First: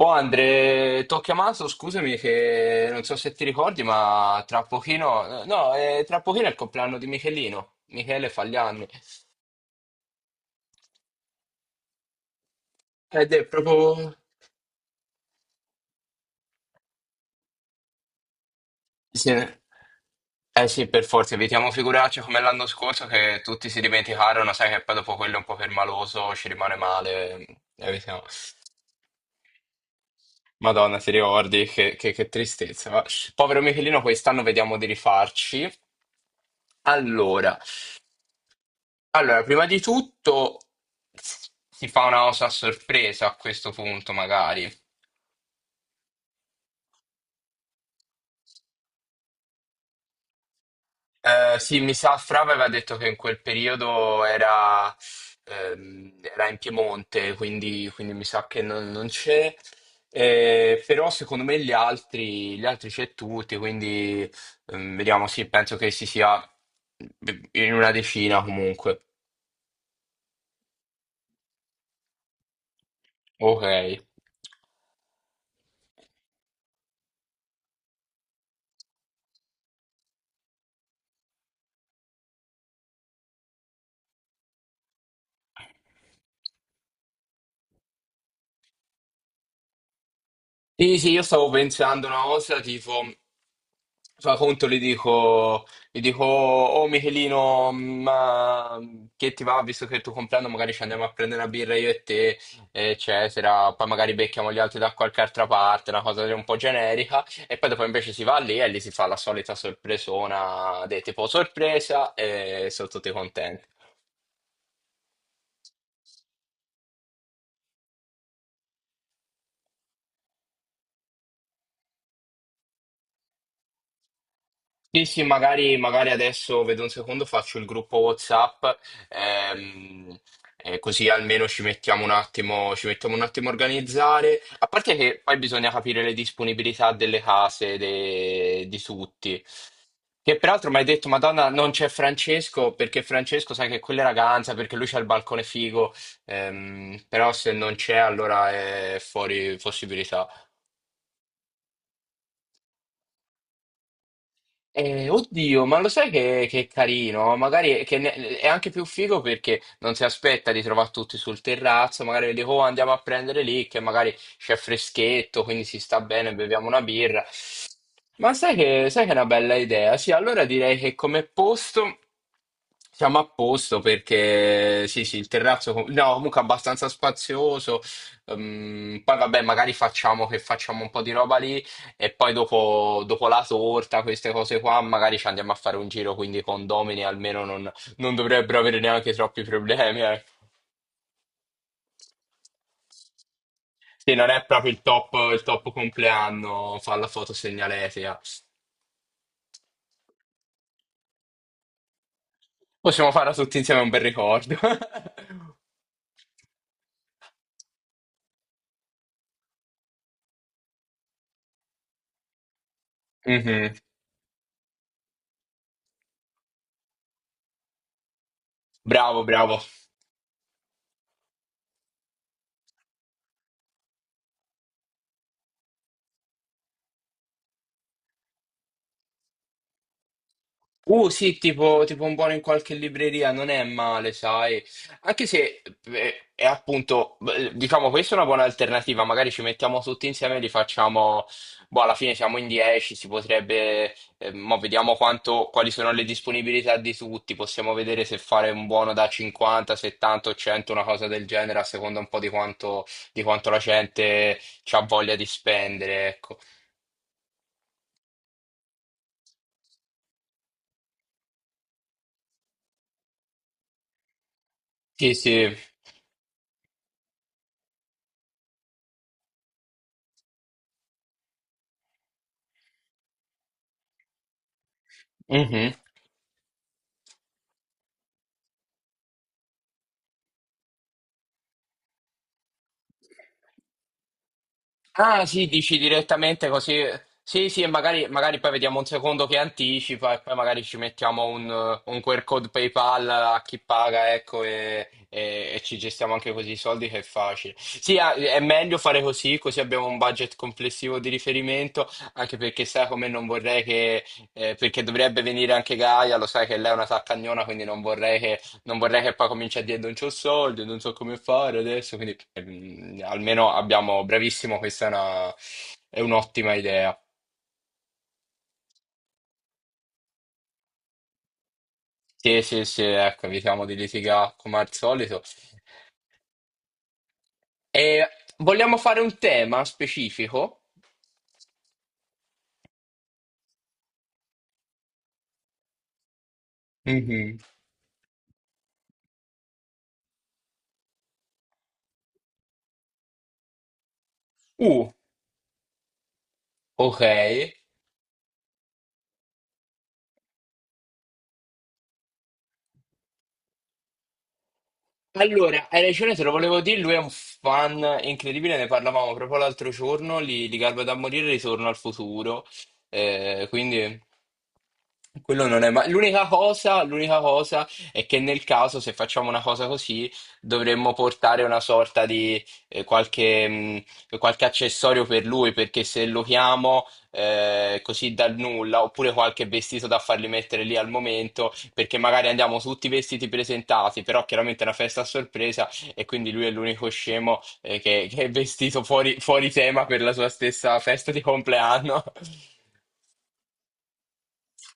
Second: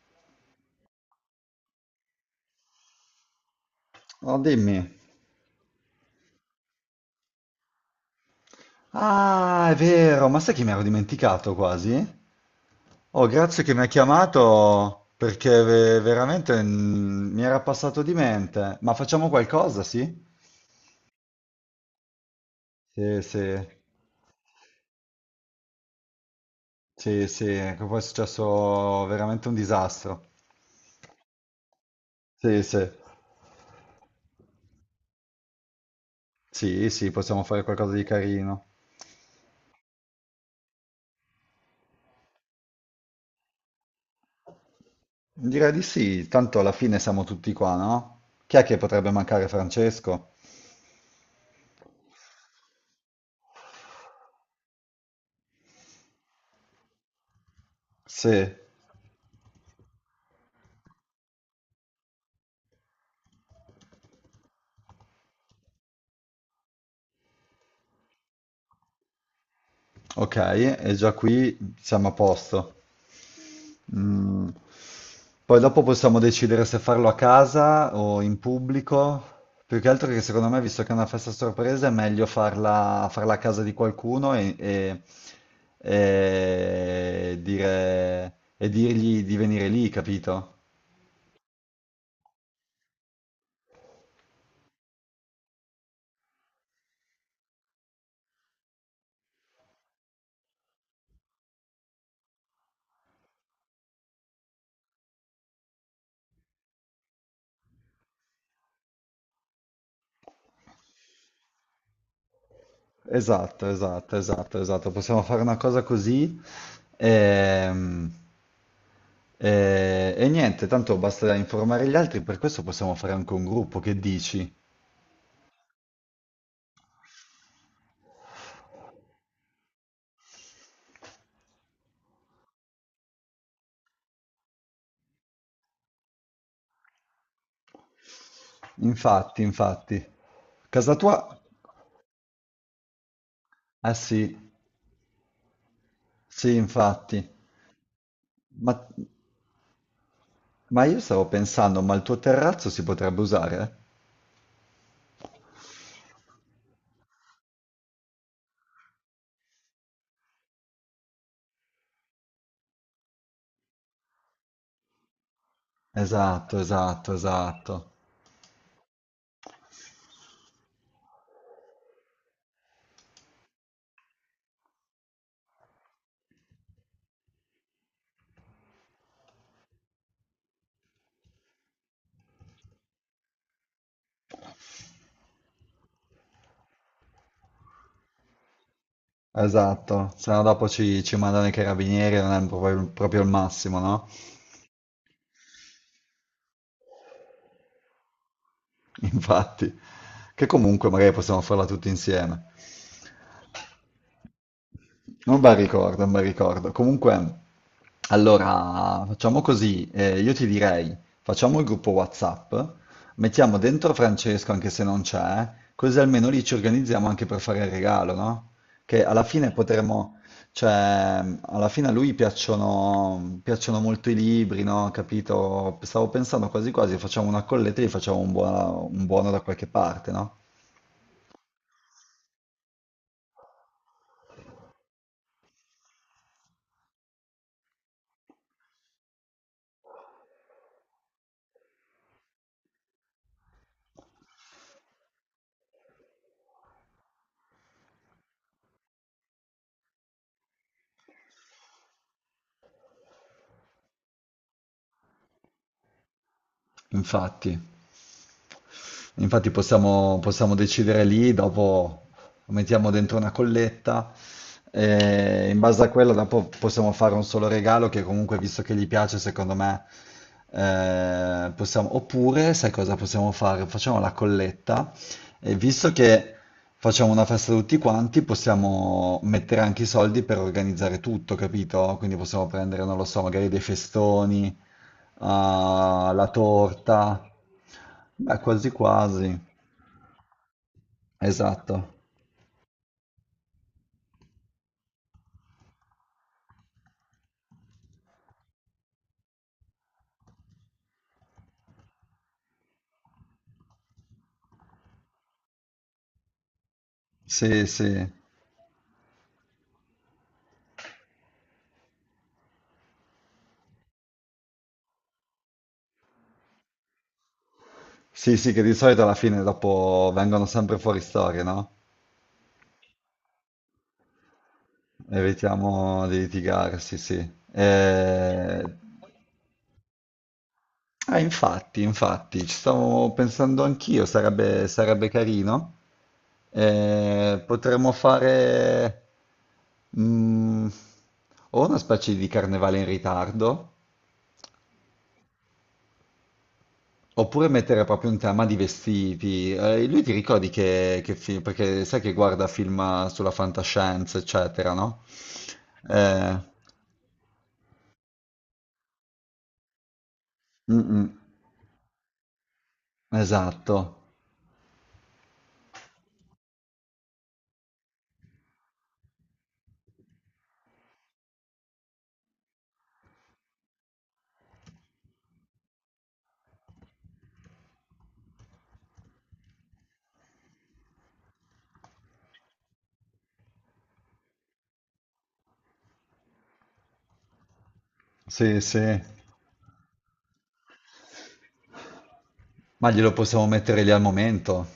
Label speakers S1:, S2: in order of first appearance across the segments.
S1: Oh Andre, ti ho chiamato, scusami che non so se ti ricordi,
S2: Oh,
S1: ma tra
S2: dimmi.
S1: pochino, no, tra pochino è il compleanno di Michelino. Michele fa gli anni.
S2: Ah, è vero, ma sai che mi ero dimenticato quasi? Oh,
S1: Ed è
S2: grazie che mi ha
S1: proprio.
S2: chiamato perché veramente mi era passato di mente. Ma facciamo
S1: Sì.
S2: qualcosa, sì?
S1: Eh sì, per forza, evitiamo figuracce come l'anno scorso
S2: Sì,
S1: che
S2: sì,
S1: tutti si dimenticarono, sai che poi dopo quello un po' permaloso ci rimane
S2: sì,
S1: male.
S2: sì, che poi è
S1: Evitiamo.
S2: successo veramente un disastro.
S1: Madonna, ti ricordi? Che
S2: Sì, sì,
S1: tristezza. Povero Michelino, quest'anno vediamo di rifarci.
S2: sì, sì, possiamo
S1: Allora.
S2: fare qualcosa di carino.
S1: Allora, prima di tutto si fa una cosa a sorpresa a questo punto, magari.
S2: Direi di sì, tanto alla fine siamo tutti qua, no? Chi è che potrebbe mancare Francesco?
S1: Sì, mi sa, Fra aveva detto che in quel periodo era in Piemonte, quindi mi sa
S2: Sì,
S1: che non c'è. Però secondo me gli altri c'è tutti, quindi vediamo, sì, penso che si sia in una decina comunque.
S2: ok, e già qui siamo a posto.
S1: Ok.
S2: Mm. Poi dopo possiamo decidere se farlo a casa o in pubblico. Più che altro che secondo me, visto che è una festa sorpresa, è meglio farla a casa di qualcuno e e dirgli di venire lì, capito?
S1: Sì, sì, io stavo pensando una cosa, tipo, fa conto, gli dico, oh Michelino, ma che ti va, visto che è il tuo compleanno, magari ci andiamo a prendere una birra io e te, eccetera, poi magari becchiamo gli altri da qualche altra parte, una cosa un po' generica, e poi dopo invece si va lì e lì si fa la solita sorpresona, de tipo sorpresa, e sono tutti contenti.
S2: Esatto, esatto, esatto, esatto. Possiamo fare una cosa così. ehm, e niente, tanto basta informare gli altri, per questo possiamo fare anche un gruppo, che dici?
S1: Sì, sì, magari adesso vedo un secondo, faccio il gruppo WhatsApp, ehm, così almeno ci mettiamo un attimo, ci mettiamo un attimo a organizzare. A parte che poi bisogna capire le disponibilità delle case di
S2: Infatti,
S1: tutti.
S2: infatti.
S1: Che peraltro mi hai
S2: Casa
S1: detto,
S2: tua?
S1: Madonna, non c'è Francesco, perché Francesco sai che
S2: Ah
S1: quella è
S2: sì,
S1: ragazza, perché lui c'ha il balcone figo,
S2: sì, infatti.
S1: però se non c'è allora
S2: Ma,
S1: è fuori possibilità.
S2: ma io stavo pensando, ma il tuo terrazzo si potrebbe usare?
S1: Oddio, ma lo sai che è carino? Magari è anche più figo perché non si aspetta di trovare tutti sul terrazzo, magari dico "Oh, andiamo a prendere lì, che magari c'è freschetto, quindi si sta bene,
S2: Esatto,
S1: beviamo una
S2: esatto,
S1: birra."
S2: esatto.
S1: Ma sai che è una bella idea? Sì, allora direi che come posto siamo a posto perché sì, sì, il terrazzo com- no, comunque abbastanza spazioso. Poi vabbè, magari facciamo che facciamo un po' di roba lì. E poi dopo la torta, queste cose qua, magari ci andiamo a fare un giro, quindi i condomini almeno non dovrebbero avere neanche troppi problemi.
S2: Esatto,
S1: Ecco.
S2: se no dopo ci mandano i carabinieri, non è proprio il massimo, no?
S1: Sì, non è proprio il top compleanno, fa la foto segnaletica.
S2: Infatti, che comunque magari possiamo farla tutti insieme.
S1: Possiamo farla tutti insieme, è un bel ricordo.
S2: Non mi ricordo, non mi ricordo. Comunque, allora, facciamo così. Io ti direi, facciamo il gruppo WhatsApp, mettiamo
S1: Mhm.
S2: dentro Francesco anche se non c'è, così almeno lì ci organizziamo anche per fare il regalo, no? Che
S1: Bravo,
S2: alla fine
S1: bravo.
S2: potremmo, cioè, alla fine a lui piacciono, piacciono molto i libri, no? Capito? Stavo pensando quasi quasi, facciamo una colletta e gli facciamo un buono da qualche parte, no?
S1: Sì, tipo un buono in qualche libreria, non è male, sai. Anche se è appunto, beh, diciamo, questa è una buona alternativa. Magari ci mettiamo tutti insieme e li facciamo. Boh, alla fine siamo in 10, si potrebbe. Mo vediamo quanto, quali sono le disponibilità di tutti. Possiamo vedere se fare un buono da 50, 70 o 100, una cosa del genere, a seconda un po' di quanto la gente ha voglia di spendere, ecco.
S2: Infatti. Infatti possiamo, possiamo decidere lì, dopo lo mettiamo dentro una colletta
S1: Sì,
S2: e
S1: sì.
S2: in base a quella dopo possiamo fare un solo regalo che comunque, visto che gli piace, secondo me, possiamo... Oppure, sai cosa possiamo fare? Facciamo la colletta e
S1: Mhm.
S2: visto che facciamo una festa tutti quanti, possiamo mettere anche i soldi per organizzare tutto, capito? Quindi possiamo prendere, non lo so, magari dei festoni.
S1: Ah, sì, dici
S2: Ah, la
S1: direttamente così.
S2: torta.
S1: Sì, sì, e magari,
S2: Beh,
S1: magari poi
S2: quasi
S1: vediamo un secondo che
S2: quasi,
S1: anticipa e poi magari ci mettiamo un,
S2: esatto.
S1: eh, un QR code PayPal a chi paga, ecco, e ci gestiamo anche così i soldi che è facile. Sì, ah, è meglio fare così, così abbiamo un budget complessivo di riferimento, anche perché sai come non vorrei che, perché dovrebbe venire anche Gaia, lo sai che lei è una saccagnona, quindi
S2: Sì,
S1: non
S2: sì.
S1: vorrei non vorrei che poi cominci a dire non c'ho soldi, non so come fare adesso, quindi almeno abbiamo, bravissimo, questa è una, è un'ottima idea.
S2: Sì, sì, che di solito alla fine dopo vengono sempre fuori storie, no?
S1: Sì, sì, sì, ecco, evitiamo di litigare come al solito.
S2: Evitiamo di litigare, sì, sì.
S1: E vogliamo
S2: Eh,
S1: fare un tema specifico?
S2: ah, infatti, infatti, ci stavo pensando anch'io, sarebbe, sarebbe carino.
S1: Mhm.
S2: Potremmo fare mm, o una specie di carnevale in ritardo,
S1: Uh, ok.
S2: oppure mettere proprio un tema di vestiti. Lui ti ricordi che film, perché sai che guarda film sulla fantascienza, eccetera, no?
S1: Allora, hai ragione, te lo
S2: Eh,
S1: volevo dire, lui è un fan incredibile, ne parlavamo proprio l'altro giorno, li
S2: mm,
S1: garba da
S2: mm,
S1: morire, Ritorno al Futuro, quindi
S2: esatto.
S1: quello non è mai. L'unica cosa è che nel caso, se facciamo una cosa così, dovremmo portare una sorta di qualche accessorio per lui, perché se lo chiamo così dal nulla, oppure qualche vestito da farli mettere lì al momento, perché magari andiamo tutti vestiti presentati, però chiaramente è una festa a sorpresa e quindi lui è l'unico scemo che è
S2: Sì,
S1: vestito
S2: sì.
S1: fuori tema per la sua stessa festa di compleanno.
S2: Ma glielo possiamo mettere lì al momento.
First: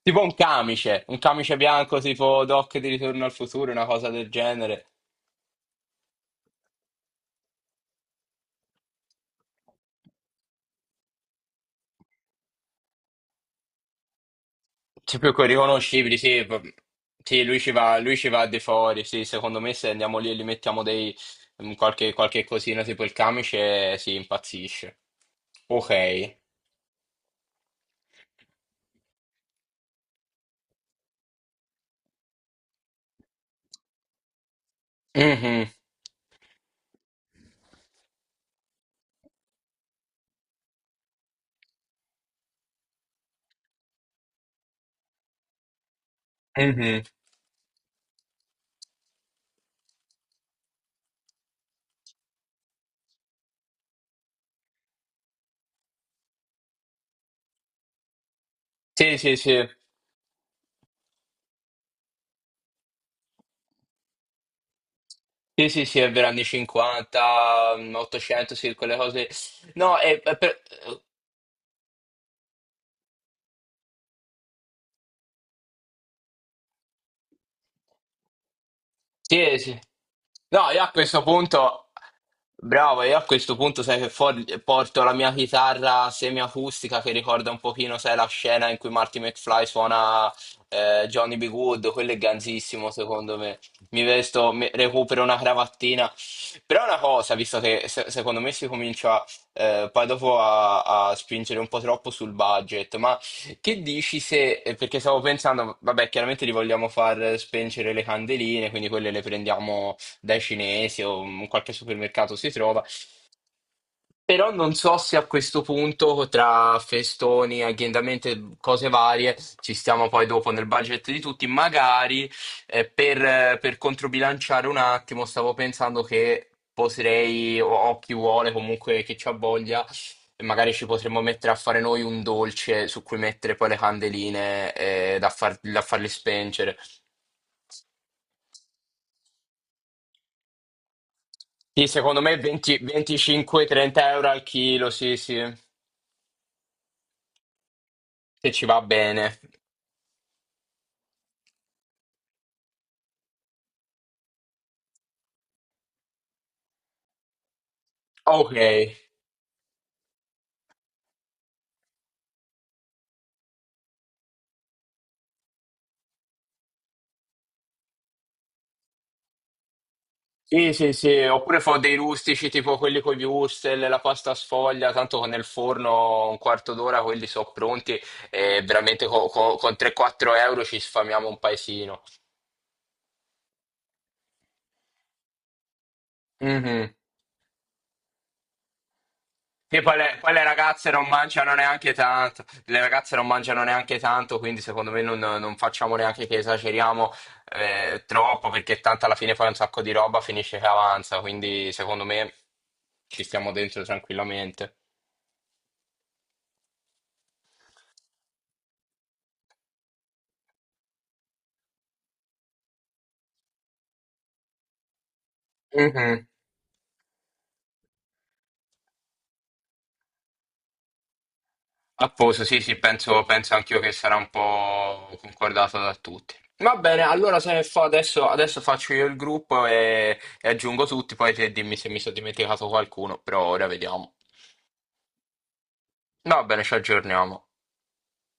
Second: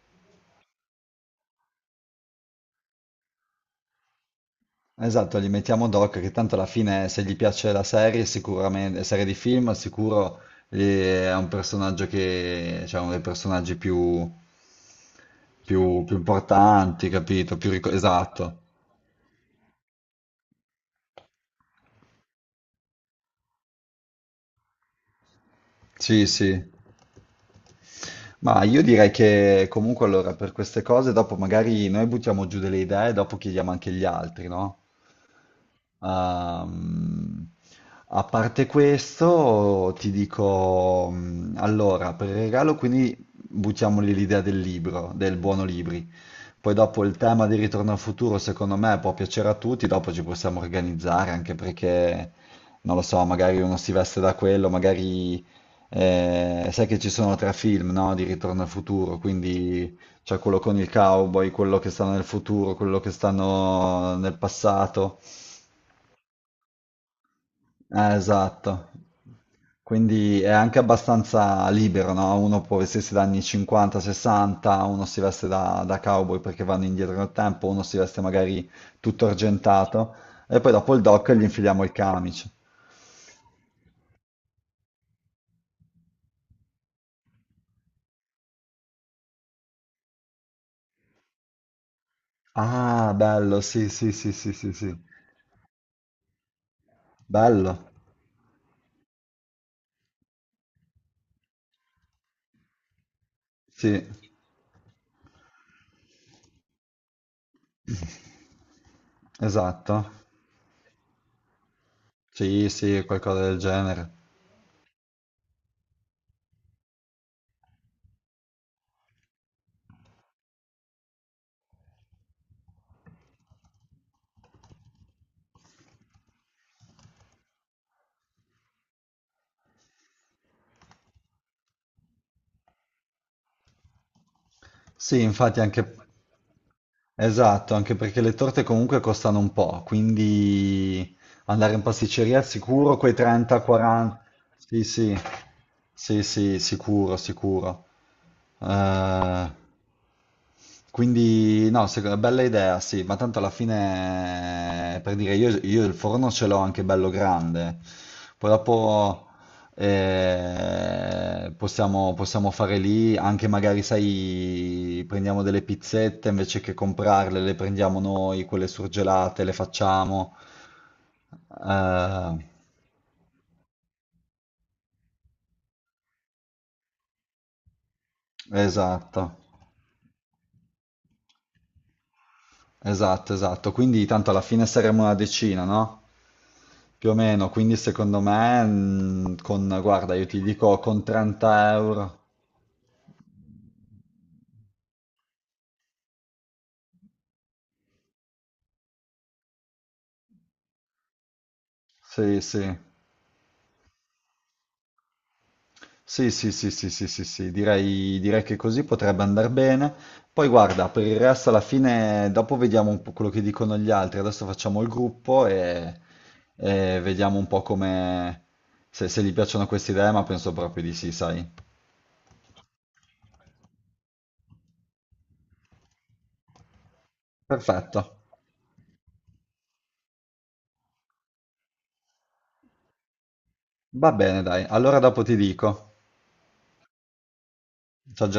S1: Tipo un camice bianco tipo Doc di Ritorno al Futuro, una cosa del genere.
S2: Esatto, gli mettiamo Doc, che tanto alla fine se gli piace la serie, sicuramente, serie di film, sicuro è un personaggio che, cioè uno dei personaggi più,
S1: Sì, più che
S2: più
S1: riconoscibili, sì,
S2: importanti,
S1: sì,
S2: capito? Più
S1: lui ci va di
S2: esatto.
S1: fuori, sì, secondo me se andiamo lì e gli mettiamo qualche cosina tipo il camice, si impazzisce.
S2: Sì,
S1: Ok.
S2: sì. Ma io direi che comunque allora per queste cose dopo magari noi buttiamo giù delle idee e dopo chiediamo anche gli altri, no?
S1: Mhm.
S2: Ehm, a parte questo ti dico, allora per il regalo quindi buttiamoli l'idea del libro, del buono libri. Poi
S1: Mhm.
S2: dopo il tema di Ritorno al futuro, secondo me, può piacere a tutti, dopo ci possiamo organizzare, anche perché, non lo so, magari uno si veste da quello, magari sai che ci sono tre film, no, di Ritorno al
S1: Sì,
S2: futuro,
S1: sì, sì.
S2: quindi c'è quello con il cowboy, quello che sta nel futuro, quello che stanno nel passato.
S1: Sì, sì, sì, è vero, anni 50, 800, sì,
S2: Esatto.
S1: quelle cose. No, è
S2: Quindi è
S1: per.
S2: anche abbastanza libero, no? Uno può vestirsi da anni 50, 60, uno si veste da cowboy perché vanno indietro nel tempo, uno si veste magari tutto
S1: Sì, sì.
S2: argentato e
S1: No,
S2: poi
S1: io a
S2: dopo il
S1: questo
S2: doc gli
S1: punto.
S2: infiliamo il camice.
S1: Bravo, io a questo punto sai che porto la mia chitarra semiacustica che ricorda un pochino, sai, la scena in cui Marty McFly suona Johnny B. Good, quello è ganzissimo
S2: Ah,
S1: secondo me.
S2: bello, sì,
S1: Mi
S2: sì, sì,
S1: vesto,
S2: sì, sì, sì.
S1: recupero una cravattina. Però una cosa, visto
S2: Bello.
S1: che secondo me si comincia poi dopo a spingere un po' troppo sul budget, ma che
S2: Sì.
S1: dici se, perché stavo pensando, vabbè, chiaramente li vogliamo far spengere le candeline, quindi quelle le
S2: Esatto.
S1: prendiamo dai cinesi o in qualche supermercato si
S2: Sì,
S1: trova.
S2: sì, qualcosa del genere.
S1: Però non so se a questo punto, tra festoni, agghiendamenti, cose varie, ci stiamo poi dopo nel budget di tutti. Magari per controbilanciare un attimo, stavo pensando che potrei, o chi vuole comunque che ci ha voglia, magari ci potremmo mettere a fare noi un dolce su cui mettere poi le candeline eh,
S2: Sì,
S1: da, far-
S2: infatti
S1: da
S2: anche...
S1: farle spengere.
S2: Esatto, anche perché le torte comunque costano un po', quindi andare in
S1: Sì, secondo me
S2: pasticceria al
S1: 20
S2: sicuro quei
S1: 25-30
S2: 30-40.
S1: euro al
S2: Sì,
S1: chilo, sì,
S2: sì,
S1: sì,
S2: sì, sì, sicuro, sicuro.
S1: se ci va bene.
S2: Eh, quindi, no, secondo- bella idea, sì, ma tanto alla fine, per dire, io il forno ce l'ho anche bello grande, poi
S1: Ok.
S2: dopo possiamo, possiamo fare lì, anche magari, sai, prendiamo delle pizzette, invece che comprarle, le prendiamo noi, quelle surgelate, le facciamo.
S1: Sì, sì, sì, oppure fa dei
S2: Eh,
S1: rustici tipo quelli con gli wurstel, la pasta sfoglia, tanto con il forno un quarto d'ora quelli sono pronti e veramente
S2: esatto,
S1: con 3-4 euro ci sfamiamo un paesino.
S2: esatto, esatto, quindi tanto alla fine saremo una decina, no?
S1: Mhm.
S2: Più o meno, quindi secondo me, con,
S1: E poi
S2: guarda,
S1: le,
S2: io
S1: poi
S2: ti
S1: le
S2: dico
S1: ragazze
S2: con
S1: non mangiano
S2: 30
S1: neanche
S2: euro.
S1: tanto, le ragazze non mangiano neanche tanto, quindi secondo me non facciamo neanche che esageriamo troppo, perché tanto alla fine fai un sacco di roba, finisce che avanza, quindi secondo me
S2: Sì, sì,
S1: ci stiamo dentro tranquillamente.
S2: sì, sì, sì, sì, sì, sì, sì, direi, direi che così potrebbe andare bene. Poi guarda, per il resto alla fine, dopo vediamo un po' quello che dicono gli altri. Adesso facciamo il gruppo
S1: Mhm.
S2: e vediamo un po' come, se, se gli piacciono queste idee, ma penso proprio di sì, sai.
S1: A posto, sì, sì, penso anch'io che sarà un po' concordato da tutti. Va bene, allora se fa
S2: Perfetto.
S1: adesso, faccio io il gruppo e aggiungo tutti, poi te dimmi se mi sono dimenticato qualcuno, però ora
S2: Va
S1: vediamo.
S2: bene, dai. Allora dopo ti dico.
S1: Va bene, ci aggiorniamo.
S2: Ci